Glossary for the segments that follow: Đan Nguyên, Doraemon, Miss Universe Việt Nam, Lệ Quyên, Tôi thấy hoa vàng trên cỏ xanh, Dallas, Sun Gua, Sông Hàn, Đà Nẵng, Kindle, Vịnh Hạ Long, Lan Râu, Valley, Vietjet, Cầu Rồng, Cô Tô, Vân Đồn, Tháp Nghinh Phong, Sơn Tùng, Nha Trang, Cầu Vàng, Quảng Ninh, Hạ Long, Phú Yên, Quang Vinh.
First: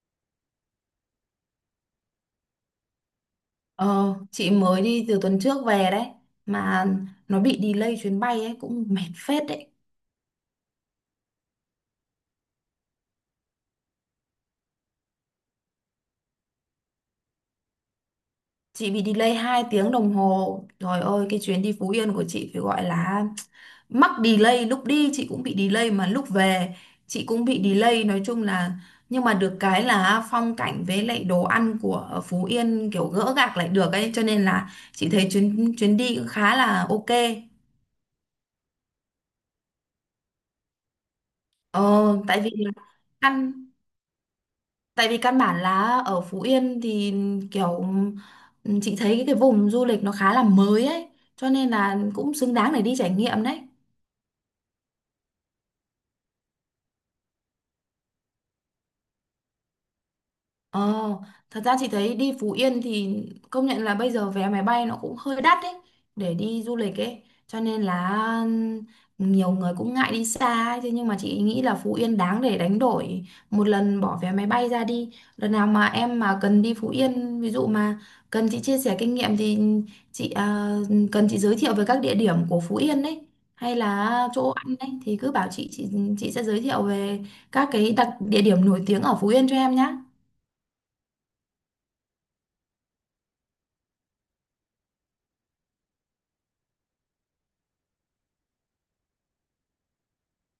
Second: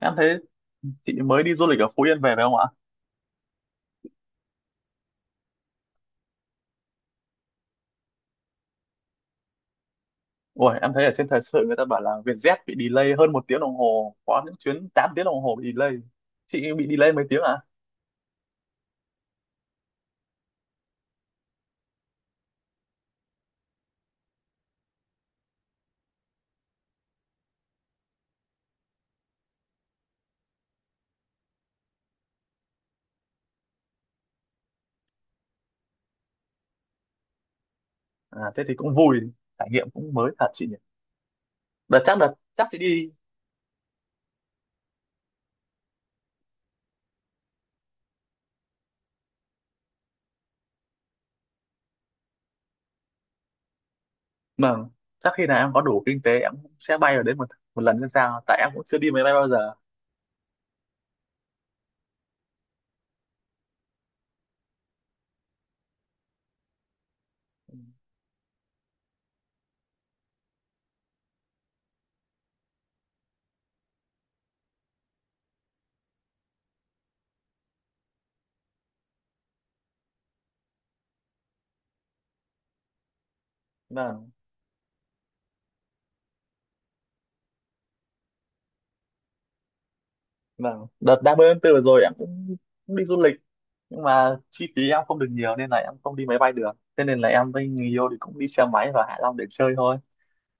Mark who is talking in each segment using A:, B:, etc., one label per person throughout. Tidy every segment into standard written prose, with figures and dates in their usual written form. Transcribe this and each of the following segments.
A: Em thấy chị mới đi du lịch ở Phú Yên về phải không ạ?
B: Ờ, chị mới đi từ tuần trước về đấy mà nó bị delay chuyến bay ấy cũng mệt phết đấy.
A: Ôi, em thấy ở trên thời sự người ta bảo là Vietjet bị delay hơn một tiếng đồng hồ, có những chuyến 8 tiếng đồng hồ bị delay. Chị bị delay mấy tiếng à?
B: Chị bị delay 2 tiếng đồng hồ. Trời ơi cái chuyến đi Phú Yên của chị phải gọi là mắc delay, lúc đi chị cũng bị delay mà lúc về chị cũng bị delay, nói chung là nhưng mà được cái là phong cảnh với lại đồ ăn của Phú Yên kiểu gỡ gạc lại được ấy cho nên là chị thấy chuyến chuyến đi cũng khá là ok.
A: À, thế thì cũng vui, trải nghiệm cũng mới thật chị nhỉ.
B: Ờ,
A: Đợt chắc đợt
B: tại vì
A: chắc
B: là
A: chị đi,
B: ăn. Tại vì căn bản là ở Phú Yên thì kiểu chị thấy cái vùng du lịch nó khá là mới ấy, cho nên là cũng xứng đáng để đi trải nghiệm đấy.
A: mà chắc khi nào em có đủ kinh tế em cũng sẽ bay ở đấy một một lần xem sao, tại em cũng chưa đi máy bay bao giờ.
B: Ờ, thật ra chị thấy đi Phú Yên thì công nhận là bây giờ vé máy bay nó cũng hơi đắt đấy để đi du lịch ấy, cho nên là ừ, nhiều người cũng ngại đi xa ấy. Thế nhưng mà chị nghĩ là Phú Yên đáng để đánh đổi một lần bỏ vé máy bay ra đi. Lần nào mà em mà cần đi Phú Yên ví dụ mà cần chị chia sẻ kinh nghiệm thì chị à, cần chị giới thiệu về các địa điểm của Phú Yên đấy hay là
A: Vâng,
B: chỗ ăn đấy thì cứ bảo chị, chị sẽ giới thiệu về các cái đặc địa điểm nổi tiếng ở Phú Yên cho em nhé.
A: vâng. Đợt 30 tháng 4 vừa rồi em cũng, cũng đi du lịch, nhưng mà chi phí em không được nhiều nên là em không đi máy bay được. Thế nên là em với người yêu thì cũng đi xe máy vào Hạ Long để chơi thôi.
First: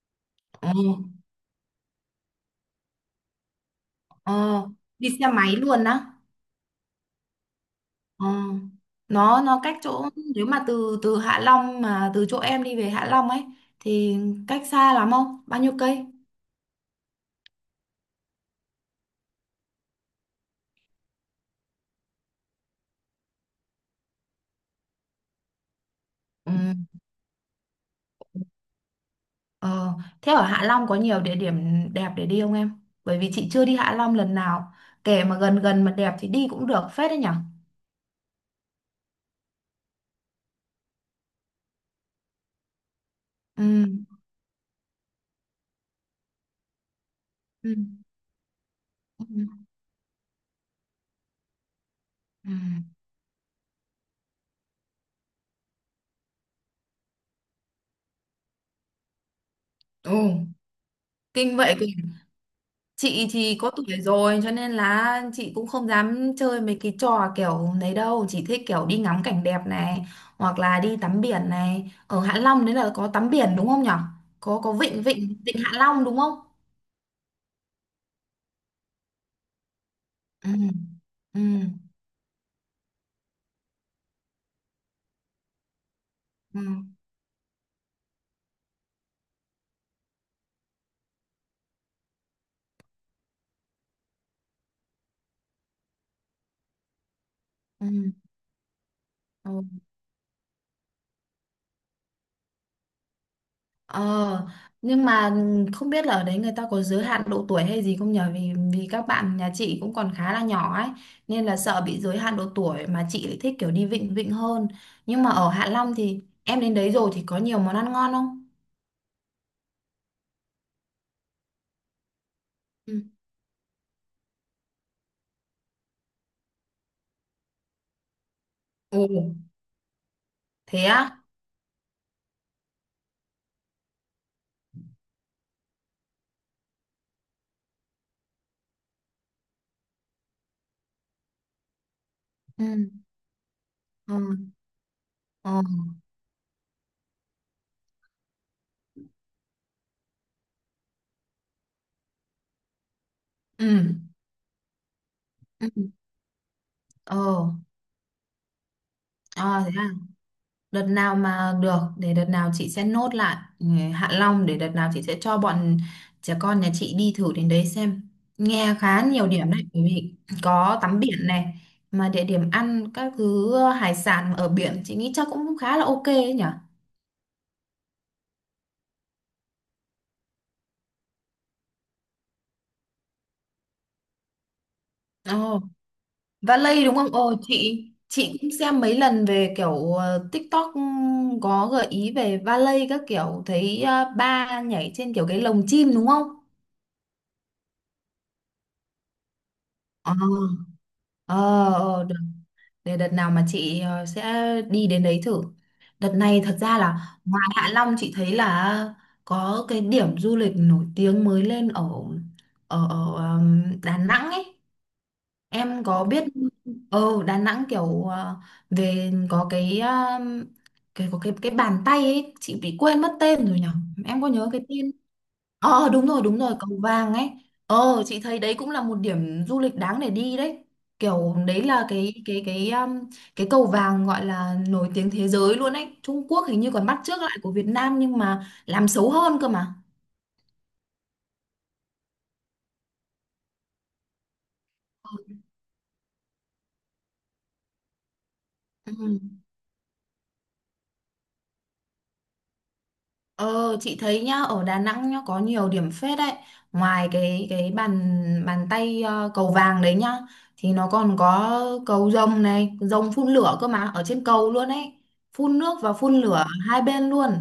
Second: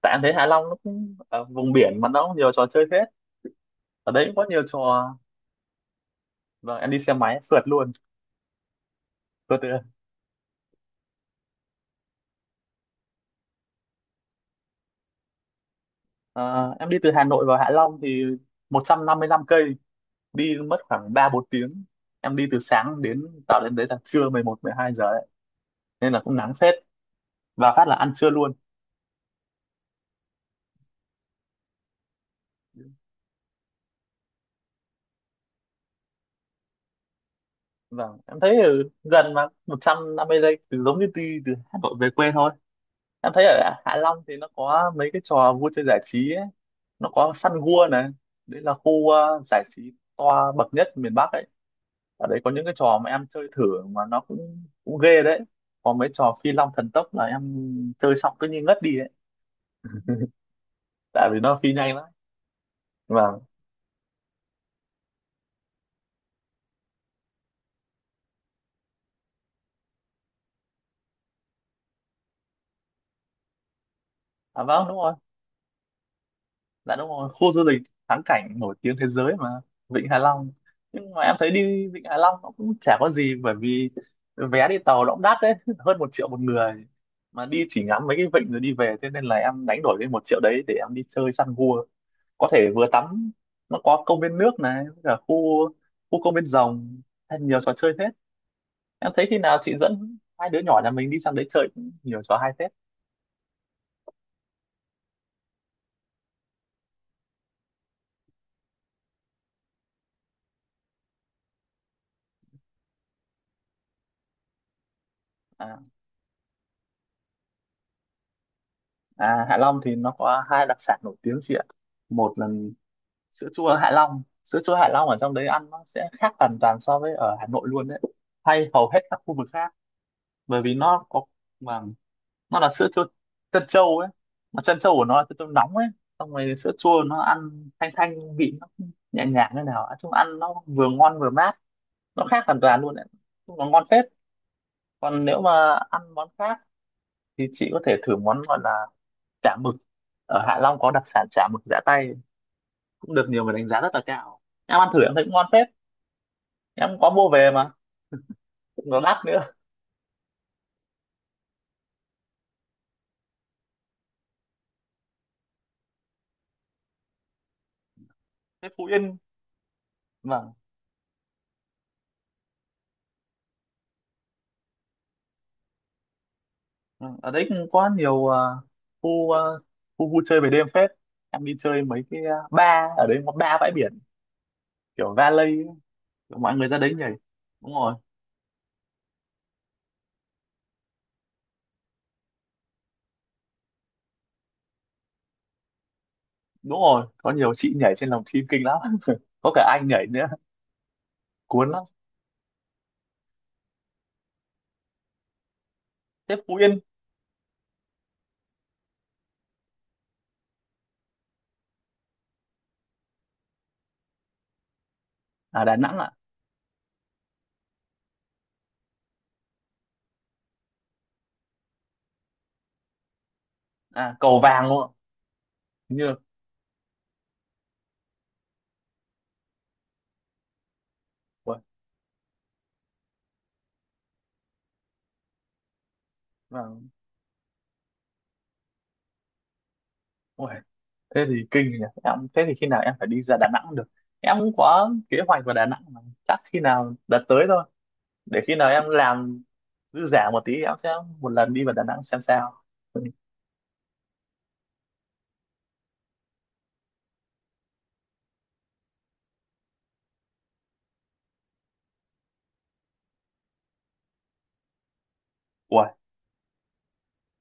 A: Tại em thấy Hạ Long nó cũng vùng biển mà nó cũng nhiều trò chơi hết, ở đấy cũng có nhiều
B: Ờ,
A: trò.
B: đi xe máy luôn á.
A: Vâng, em đi xe máy phượt luôn,
B: Ờ. Nó
A: phượt
B: nó
A: từ
B: cách chỗ, nếu mà từ từ Hạ Long mà từ chỗ em đi về Hạ Long ấy thì cách xa lắm không? Bao nhiêu cây?
A: ờ, em đi từ Hà Nội vào Hạ Long thì 155 cây, đi mất khoảng 3 4 tiếng. Em đi từ sáng đến, tạo đến đấy là trưa 11 12 giờ đấy nên là cũng
B: Ừ.
A: nắng phết, và phát là ăn trưa luôn.
B: Ờ, thế ở Hạ Long có nhiều địa điểm đẹp để đi không em? Bởi vì chị chưa đi Hạ Long lần nào. Kể mà gần gần mà đẹp thì đi cũng được phết đấy nhở?
A: Vâng, em thấy ở gần mà 150 giây, từ giống như đi từ Hà Nội về quê thôi. Em thấy
B: Ừ.
A: ở Hạ Long thì nó có mấy cái trò vui chơi giải trí ấy. Nó có Sun
B: Ừ.
A: Gua này, đấy là khu
B: Ừ.
A: giải trí toa bậc nhất miền Bắc ấy. Ở đấy có
B: Ừ.
A: những cái trò mà em chơi thử mà nó cũng cũng ghê đấy, có mấy trò phi long thần tốc là em chơi xong cứ như ngất đi ấy
B: Ồ,
A: tại vì
B: kinh
A: nó phi
B: vậy.
A: nhanh lắm.
B: Chị
A: Vâng.
B: thì có tuổi rồi cho nên là chị cũng không dám chơi mấy cái trò kiểu đấy đâu, chỉ thích kiểu đi ngắm cảnh đẹp này hoặc là đi tắm biển này. Ở Hạ Long đấy là có tắm biển đúng không nhở? có
A: À
B: có
A: vâng, đúng
B: vịnh
A: rồi.
B: vịnh vịnh Hạ Long đúng không?
A: Dạ đúng rồi, khu du lịch thắng cảnh nổi tiếng thế giới mà, Vịnh Hạ
B: Ừ.
A: Long. Nhưng mà em
B: Ừ.
A: thấy đi Vịnh Hạ Long nó cũng chả có gì, bởi vì vé đi tàu nó cũng đắt đấy hơn 1 triệu một
B: Ừ.
A: người, mà đi chỉ ngắm mấy cái vịnh rồi đi về. Thế nên là em đánh đổi cái 1 triệu đấy để em đi chơi săn gua, có thể vừa tắm. Nó có công viên nước này với cả khu, khu công viên rồng, hay nhiều trò
B: Ừ,
A: chơi hết. Em thấy khi nào
B: ừ.
A: chị dẫn hai đứa nhỏ nhà mình đi sang đấy chơi cũng nhiều trò hay phết.
B: Ờ, nhưng mà không biết là ở đấy người ta có giới hạn độ tuổi hay gì không nhở? Vì vì các bạn nhà chị cũng còn khá là nhỏ ấy, nên là sợ bị giới hạn độ tuổi, mà chị lại thích kiểu đi vịnh vịnh hơn. Nhưng mà ở Hạ
A: À,
B: Long thì em đến đấy rồi thì có nhiều món ăn ngon không?
A: à, Hạ Long thì nó có hai đặc sản nổi tiếng chị ạ. Một là
B: Ừ.
A: sữa chua Hạ Long, sữa chua Hạ Long ở trong đấy ăn nó sẽ khác hoàn toàn so với ở Hà Nội luôn đấy, hay hầu hết
B: Ồ,
A: các khu vực khác, bởi vì
B: thế
A: nó
B: á?
A: có, mà nó là sữa chua trân châu ấy, mà trân châu của nó là trân châu nóng ấy, xong rồi sữa chua nó ăn thanh thanh, vị nó nhẹ nhàng như nào, nói chung ăn nó vừa ngon vừa mát, nó khác hoàn toàn
B: Ừ.
A: luôn đấy. Nói chung nó ngon phết.
B: Ừ,
A: Còn nếu
B: ừ,
A: mà ăn món khác thì chị có thể thử món gọi là chả mực, ở Hạ Long có đặc sản chả mực giã tay, cũng được nhiều người
B: ừ,
A: đánh giá rất là cao, em ăn thử em thấy cũng ngon phết.
B: ừ,
A: Em có mua
B: ờ,
A: về mà cũng nó đắt nữa.
B: à, thế à? Đợt nào mà được, để đợt nào chị sẽ nốt lại ừ, Hạ Long, để đợt nào chị sẽ cho bọn trẻ con nhà chị đi thử đến đấy xem,
A: Thế
B: nghe
A: Phú
B: khá
A: Yên
B: nhiều điểm đấy. Bởi vì
A: mà,
B: có tắm biển này, mà địa điểm ăn các thứ ờ, hải sản ở biển chị nghĩ chắc cũng khá là ok ấy nhỉ.
A: ừ, ở đấy cũng có nhiều khu, khu vui chơi về đêm phết. Em đi chơi mấy cái bar ở đấy có ba bãi biển kiểu valet
B: Ồ,
A: ấy. Kiểu mọi người ra
B: Valley
A: đấy
B: đúng không?
A: nhảy,
B: Ồ,
A: đúng
B: chị
A: rồi
B: chị cũng xem mấy lần về kiểu ờ, TikTok ừ, có gợi ý về Valley các kiểu, thấy ờ, ba nhảy trên kiểu cái lồng chim đúng không?
A: đúng rồi, có nhiều chị nhảy trên lòng chim kinh lắm có cả anh nhảy
B: Ờ,
A: nữa,
B: ờ,
A: cuốn lắm.
B: ờ, để đợt nào mà chị ờ, sẽ đi đến đấy thử. Đợt
A: Thế
B: này
A: Phú
B: thật ra
A: Yên.
B: là ngoài Hạ Long chị thấy là có cái điểm du lịch nổi tiếng mới lên ở ở, ở Đà Nẵng ấy,
A: À Đà
B: em
A: Nẵng
B: có
A: ạ?
B: biết. Ờ Đà Nẵng kiểu ờ, về có cái có cái bàn tay ấy, chị bị quên mất tên rồi nhở,
A: À,
B: em có
A: Cầu
B: nhớ cái
A: Vàng luôn ạ.
B: tên. Ờ
A: Hình
B: đúng
A: như
B: rồi đúng rồi, cầu vàng ấy. Ờ chị thấy đấy cũng là một điểm du lịch đáng để đi đấy. Kiểu
A: ui,
B: đấy là cái cái cầu vàng gọi là nổi tiếng thế giới luôn ấy. Trung Quốc hình như còn
A: vàng,
B: bắt chước lại của Việt Nam nhưng mà làm xấu hơn cơ mà.
A: ui, thế thì kinh nhỉ. Em thế thì khi nào em phải đi ra Đà Nẵng được, em cũng có kế hoạch vào Đà Nẵng mà. Chắc khi nào đợt tới thôi, để khi nào em
B: Ừ.
A: làm dư giả một tí thì em sẽ một lần đi vào Đà Nẵng xem sao.
B: Ờ chị thấy nhá, ở Đà Nẵng nhá có nhiều điểm phết đấy, ngoài cái bàn bàn tay ờ, cầu vàng đấy nhá, thì nó còn có cầu rồng này, rồng phun lửa cơ mà, ở trên cầu luôn ấy, phun nước
A: Ui,
B: và phun lửa hai bên luôn.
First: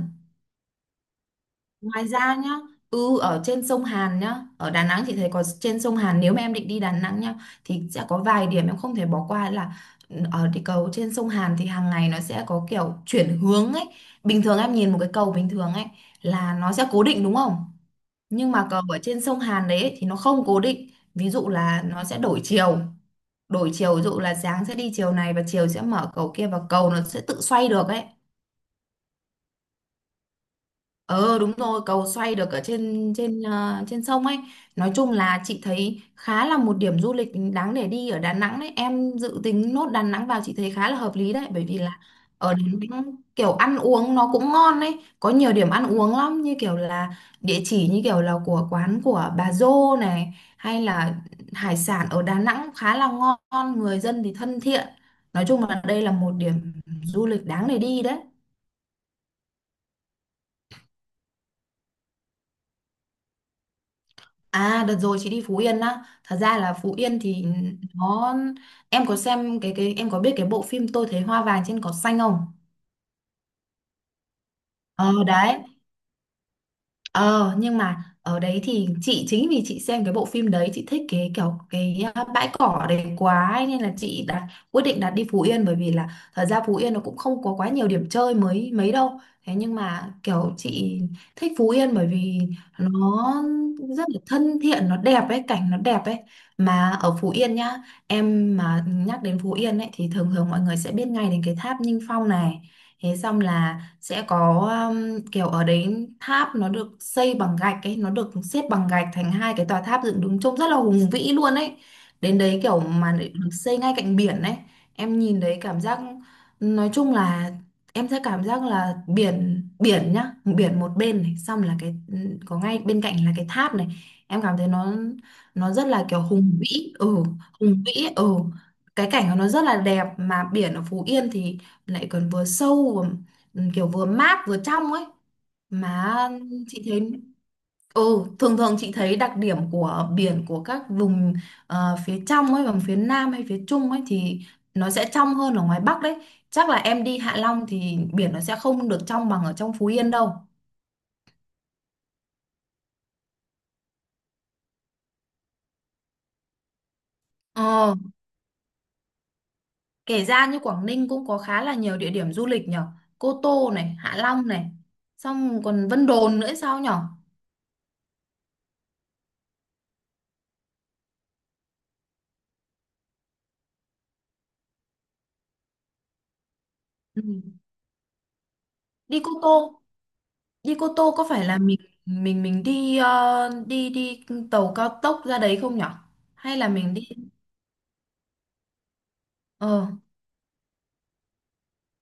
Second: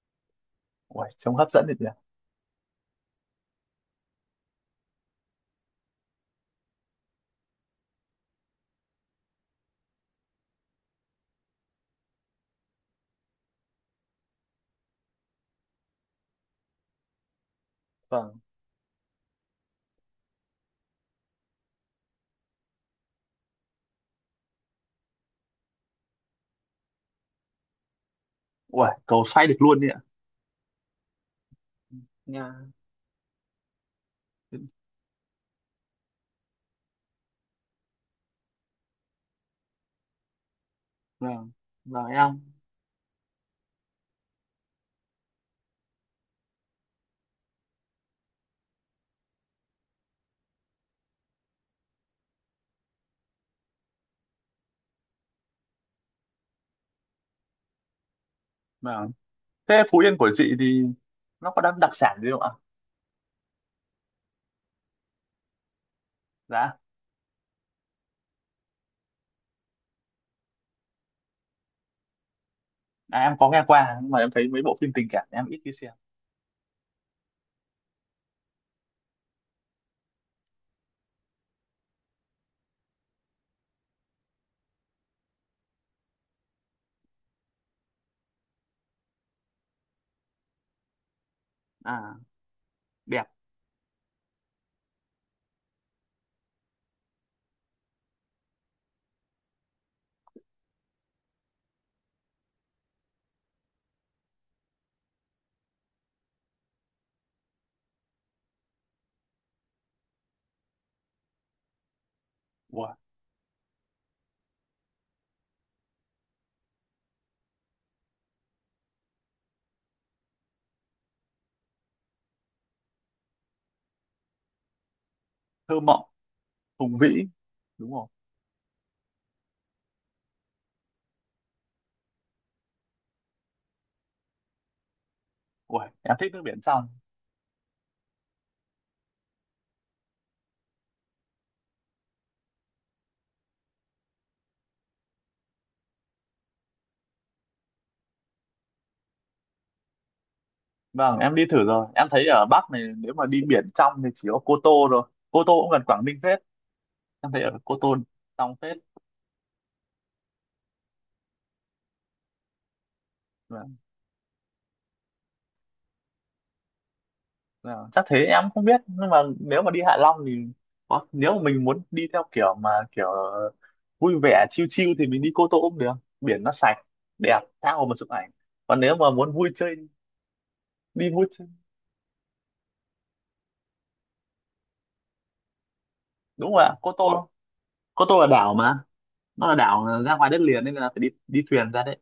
A: ui trông hấp dẫn được nhỉ.
B: Ngoài ra nhá, ừ ở trên sông Hàn nhá, ở Đà Nẵng chị thấy có trên sông Hàn, nếu mà em định đi Đà Nẵng nhá thì sẽ có vài điểm em không thể bỏ qua là ừ, ở cái cầu trên sông Hàn thì hàng ngày nó sẽ có kiểu chuyển hướng ấy. Bình thường em nhìn một cái cầu bình thường ấy là nó sẽ cố định đúng không?
A: Vâng.
B: Nhưng mà cầu ở trên sông Hàn đấy thì nó không cố định. Ví dụ là nó sẽ đổi chiều ví dụ là sáng sẽ đi chiều này và chiều sẽ mở cầu kia, và cầu nó sẽ tự xoay được ấy.
A: Ui cầu xoay được luôn đấy ạ.
B: Ờ đúng rồi, cầu xoay được ở
A: Nha.
B: trên trên ờ, trên sông ấy. Nói chung là chị thấy khá là một điểm du lịch đáng để đi ở Đà Nẵng đấy. Em dự tính nốt Đà Nẵng vào chị thấy khá là hợp lý đấy,
A: Vâng,
B: bởi vì là
A: vâng em,
B: ở Đà Nẵng kiểu ăn uống nó cũng ngon đấy, có nhiều điểm ăn uống lắm, như kiểu là địa chỉ như kiểu là của quán của bà Dô này, hay là hải sản ở Đà Nẵng khá là ngon, người dân thì thân thiện. Nói chung là đây là một điểm du lịch đáng để đi đấy.
A: vâng. Thế Phú Yên của chị thì nó có đặc đặc sản gì không ạ?
B: À đợt rồi chị đi Phú Yên á. Thật ra là
A: Dạ.
B: Phú Yên thì nó. Em có xem cái Em có biết cái bộ phim Tôi Thấy Hoa Vàng Trên Cỏ Xanh không?
A: À, em có nghe qua nhưng mà em thấy mấy bộ phim tình
B: Ờ
A: cảm em
B: đấy.
A: ít khi xem.
B: Ờ nhưng mà ở đấy thì chị, chính vì chị xem cái bộ phim đấy chị thích cái kiểu cái à, bãi cỏ đấy quá ấy, nên là chị đặt quyết định đặt đi Phú Yên, bởi vì là thật ra Phú Yên nó cũng không có quá nhiều điểm chơi mới mấy đâu, thế nhưng mà kiểu chị thích Phú Yên
A: À,
B: bởi vì
A: đẹp.
B: nó rất là thân thiện, nó đẹp ấy, cảnh nó đẹp ấy. Mà ở Phú Yên nhá, em mà nhắc đến Phú Yên ấy thì thường thường mọi người sẽ biết ngay đến cái tháp Nghinh Phong này, thế xong là sẽ có kiểu ở đấy tháp nó được xây bằng gạch ấy, nó được xếp bằng gạch thành 2 cái tòa tháp dựng đứng trông rất là hùng vĩ luôn ấy. Đến đấy kiểu
A: Ui,
B: mà lại được xây ngay cạnh biển ấy, em nhìn đấy cảm giác, nói chung là em sẽ cảm giác là biển biển nhá, biển một bên này, xong là cái có ngay bên cạnh là cái tháp này, em cảm thấy nó
A: thơ
B: rất là
A: mộng,
B: kiểu hùng vĩ
A: hùng
B: ừ,
A: vĩ
B: hùng vĩ
A: đúng không.
B: ấy, ừ. Cái cảnh của nó rất là đẹp, mà biển ở Phú Yên thì lại còn vừa sâu ừ, kiểu vừa mát vừa trong ấy
A: Ui em
B: mà.
A: thích nước biển
B: Chị
A: trong.
B: thấy ừ, thường thường chị thấy đặc điểm của biển của các vùng ờ, phía trong ấy, vùng phía Nam hay phía Trung ấy thì nó sẽ trong hơn ở ngoài Bắc đấy. Chắc là em đi Hạ Long thì biển nó sẽ không được trong bằng ở trong Phú Yên đâu.
A: Vâng em đi thử rồi em thấy ở Bắc này nếu mà đi biển trong thì chỉ có Cô Tô rồi, Cô Tô cũng gần Quảng Ninh. Thế em thấy ở Cô
B: Ờ,
A: Tôn xong phết.
B: kể ra như Quảng Ninh cũng có khá là nhiều địa điểm du lịch nhở, Cô Tô
A: Vâng,
B: này, Hạ Long này, xong còn Vân Đồn nữa sao nhở.
A: vâng. Chắc thế em không biết, nhưng mà nếu mà đi Hạ Long thì có, nếu mà mình muốn đi theo kiểu mà kiểu vui vẻ chill chill thì mình đi Cô Tô cũng được, biển nó sạch
B: Ừ.
A: đẹp tha hồ mà chụp ảnh. Còn nếu mà
B: Đi Cô
A: muốn vui chơi,
B: Tô, đi Cô
A: đi
B: Tô
A: vui
B: có phải
A: chơi.
B: là mình đi ờ, đi đi tàu cao tốc ra đấy không nhở?
A: Đúng
B: Hay
A: rồi
B: là
A: ạ. Cô
B: mình đi
A: Tô, Cô Tô là đảo mà, nó là đảo
B: ờ
A: ra ngoài đất liền nên là phải đi đi thuyền ra đấy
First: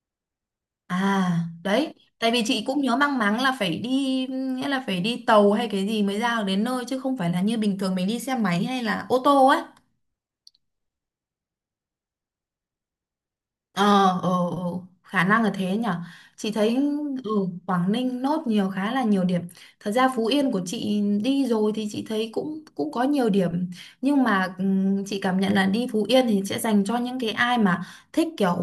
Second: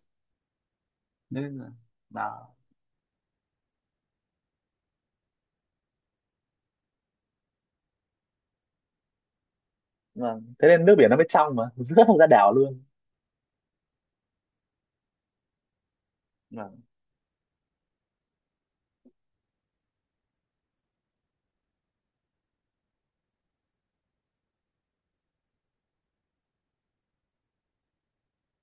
B: à
A: nên là
B: đấy, tại vì
A: đảo.
B: chị cũng nhớ mang máng là phải đi, nghĩa là phải đi tàu hay cái gì mới ra được đến nơi, chứ không phải là như bình thường mình đi xe máy hay là ô tô ấy.
A: Vâng thế nên nước biển nó mới trong mà rớt ra đảo luôn.
B: Ờ, ờ, ờ, khả năng là thế nhở. Chị thấy
A: Vâng.
B: ừ, Quảng Ninh nốt nhiều, khá là nhiều điểm. Thật ra Phú Yên của chị đi rồi thì chị thấy cũng cũng có nhiều điểm, nhưng mà chị cảm nhận là đi Phú Yên thì sẽ dành cho những cái ai mà thích kiểu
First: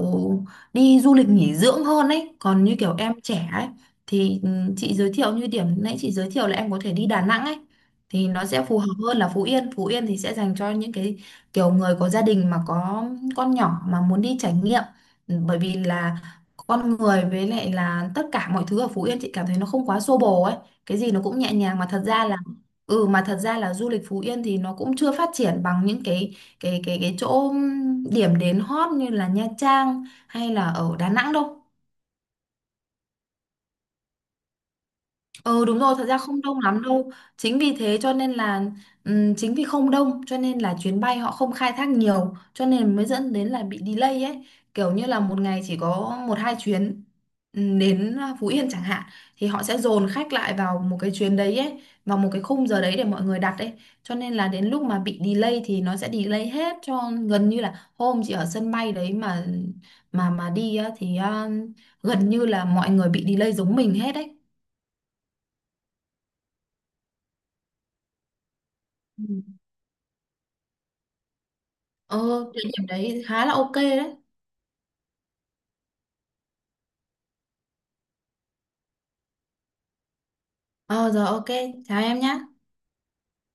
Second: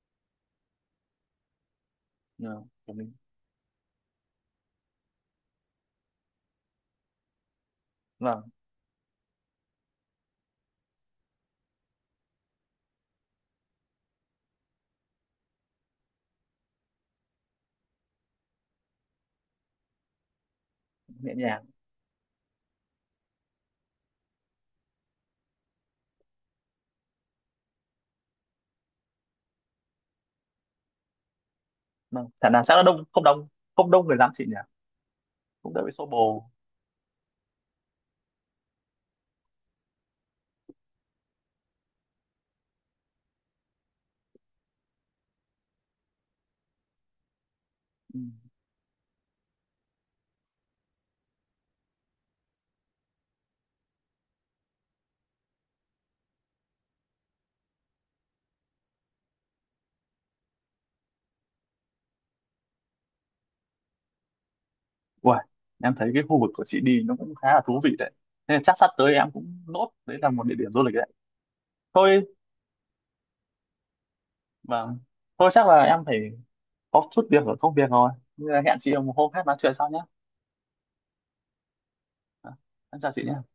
B: đi du lịch nghỉ dưỡng hơn ấy. Còn
A: Vâng
B: như
A: của
B: kiểu
A: mình.
B: em trẻ ấy thì chị giới thiệu như điểm nãy chị giới thiệu là em có thể đi Đà Nẵng ấy thì nó
A: Vâng,
B: sẽ phù hợp hơn là Phú Yên. Phú Yên thì sẽ dành cho những cái kiểu người có gia đình mà có con nhỏ mà muốn đi trải nghiệm. Ừ, bởi vì là con người với lại là tất cả mọi thứ ở Phú Yên chị cảm thấy nó không quá xô bồ ấy, cái gì nó
A: nhẹ
B: cũng nhẹ
A: nhàng.
B: nhàng mà. Thật ra là ừ, mà thật ra là du lịch Phú Yên thì nó cũng chưa phát triển bằng những cái chỗ điểm đến hot như là Nha Trang hay là ở Đà Nẵng đâu.
A: Vâng thả nào chắc nó đông, không đông, không đông người lắm chị nhỉ.
B: Ừ
A: Cũng
B: đúng
A: đỡ bị
B: rồi,
A: xô
B: thật ra không
A: bồ.
B: đông lắm đâu. Chính vì thế cho nên là chính vì không đông cho nên là chuyến bay họ không khai thác nhiều cho nên mới dẫn đến là bị delay ấy. Kiểu như là một ngày chỉ có 1 2 chuyến đến
A: Ừ.
B: Phú Yên chẳng hạn, thì họ sẽ dồn khách lại vào một cái chuyến đấy ấy, vào một cái khung giờ đấy để mọi người đặt ấy. Cho nên là đến lúc mà bị delay thì nó sẽ delay hết, cho gần như là hôm chị ở sân bay đấy mà mà đi á, thì à, gần như là mọi người bị delay giống mình hết đấy.
A: Uầy, em thấy cái khu vực của chị đi nó cũng khá là thú vị đấy, nên là chắc sắp tới em cũng nốt đấy là một địa điểm du lịch đấy
B: Ờ,
A: thôi.
B: địa điểm đấy khá là ok đấy.
A: Vâng, thôi chắc là em phải có chút việc ở công việc rồi, nên là hẹn chị một hôm khác nói chuyện sau nhé.
B: Ờ, rồi ok, chào em nhé.
A: À, em chào chị nhé.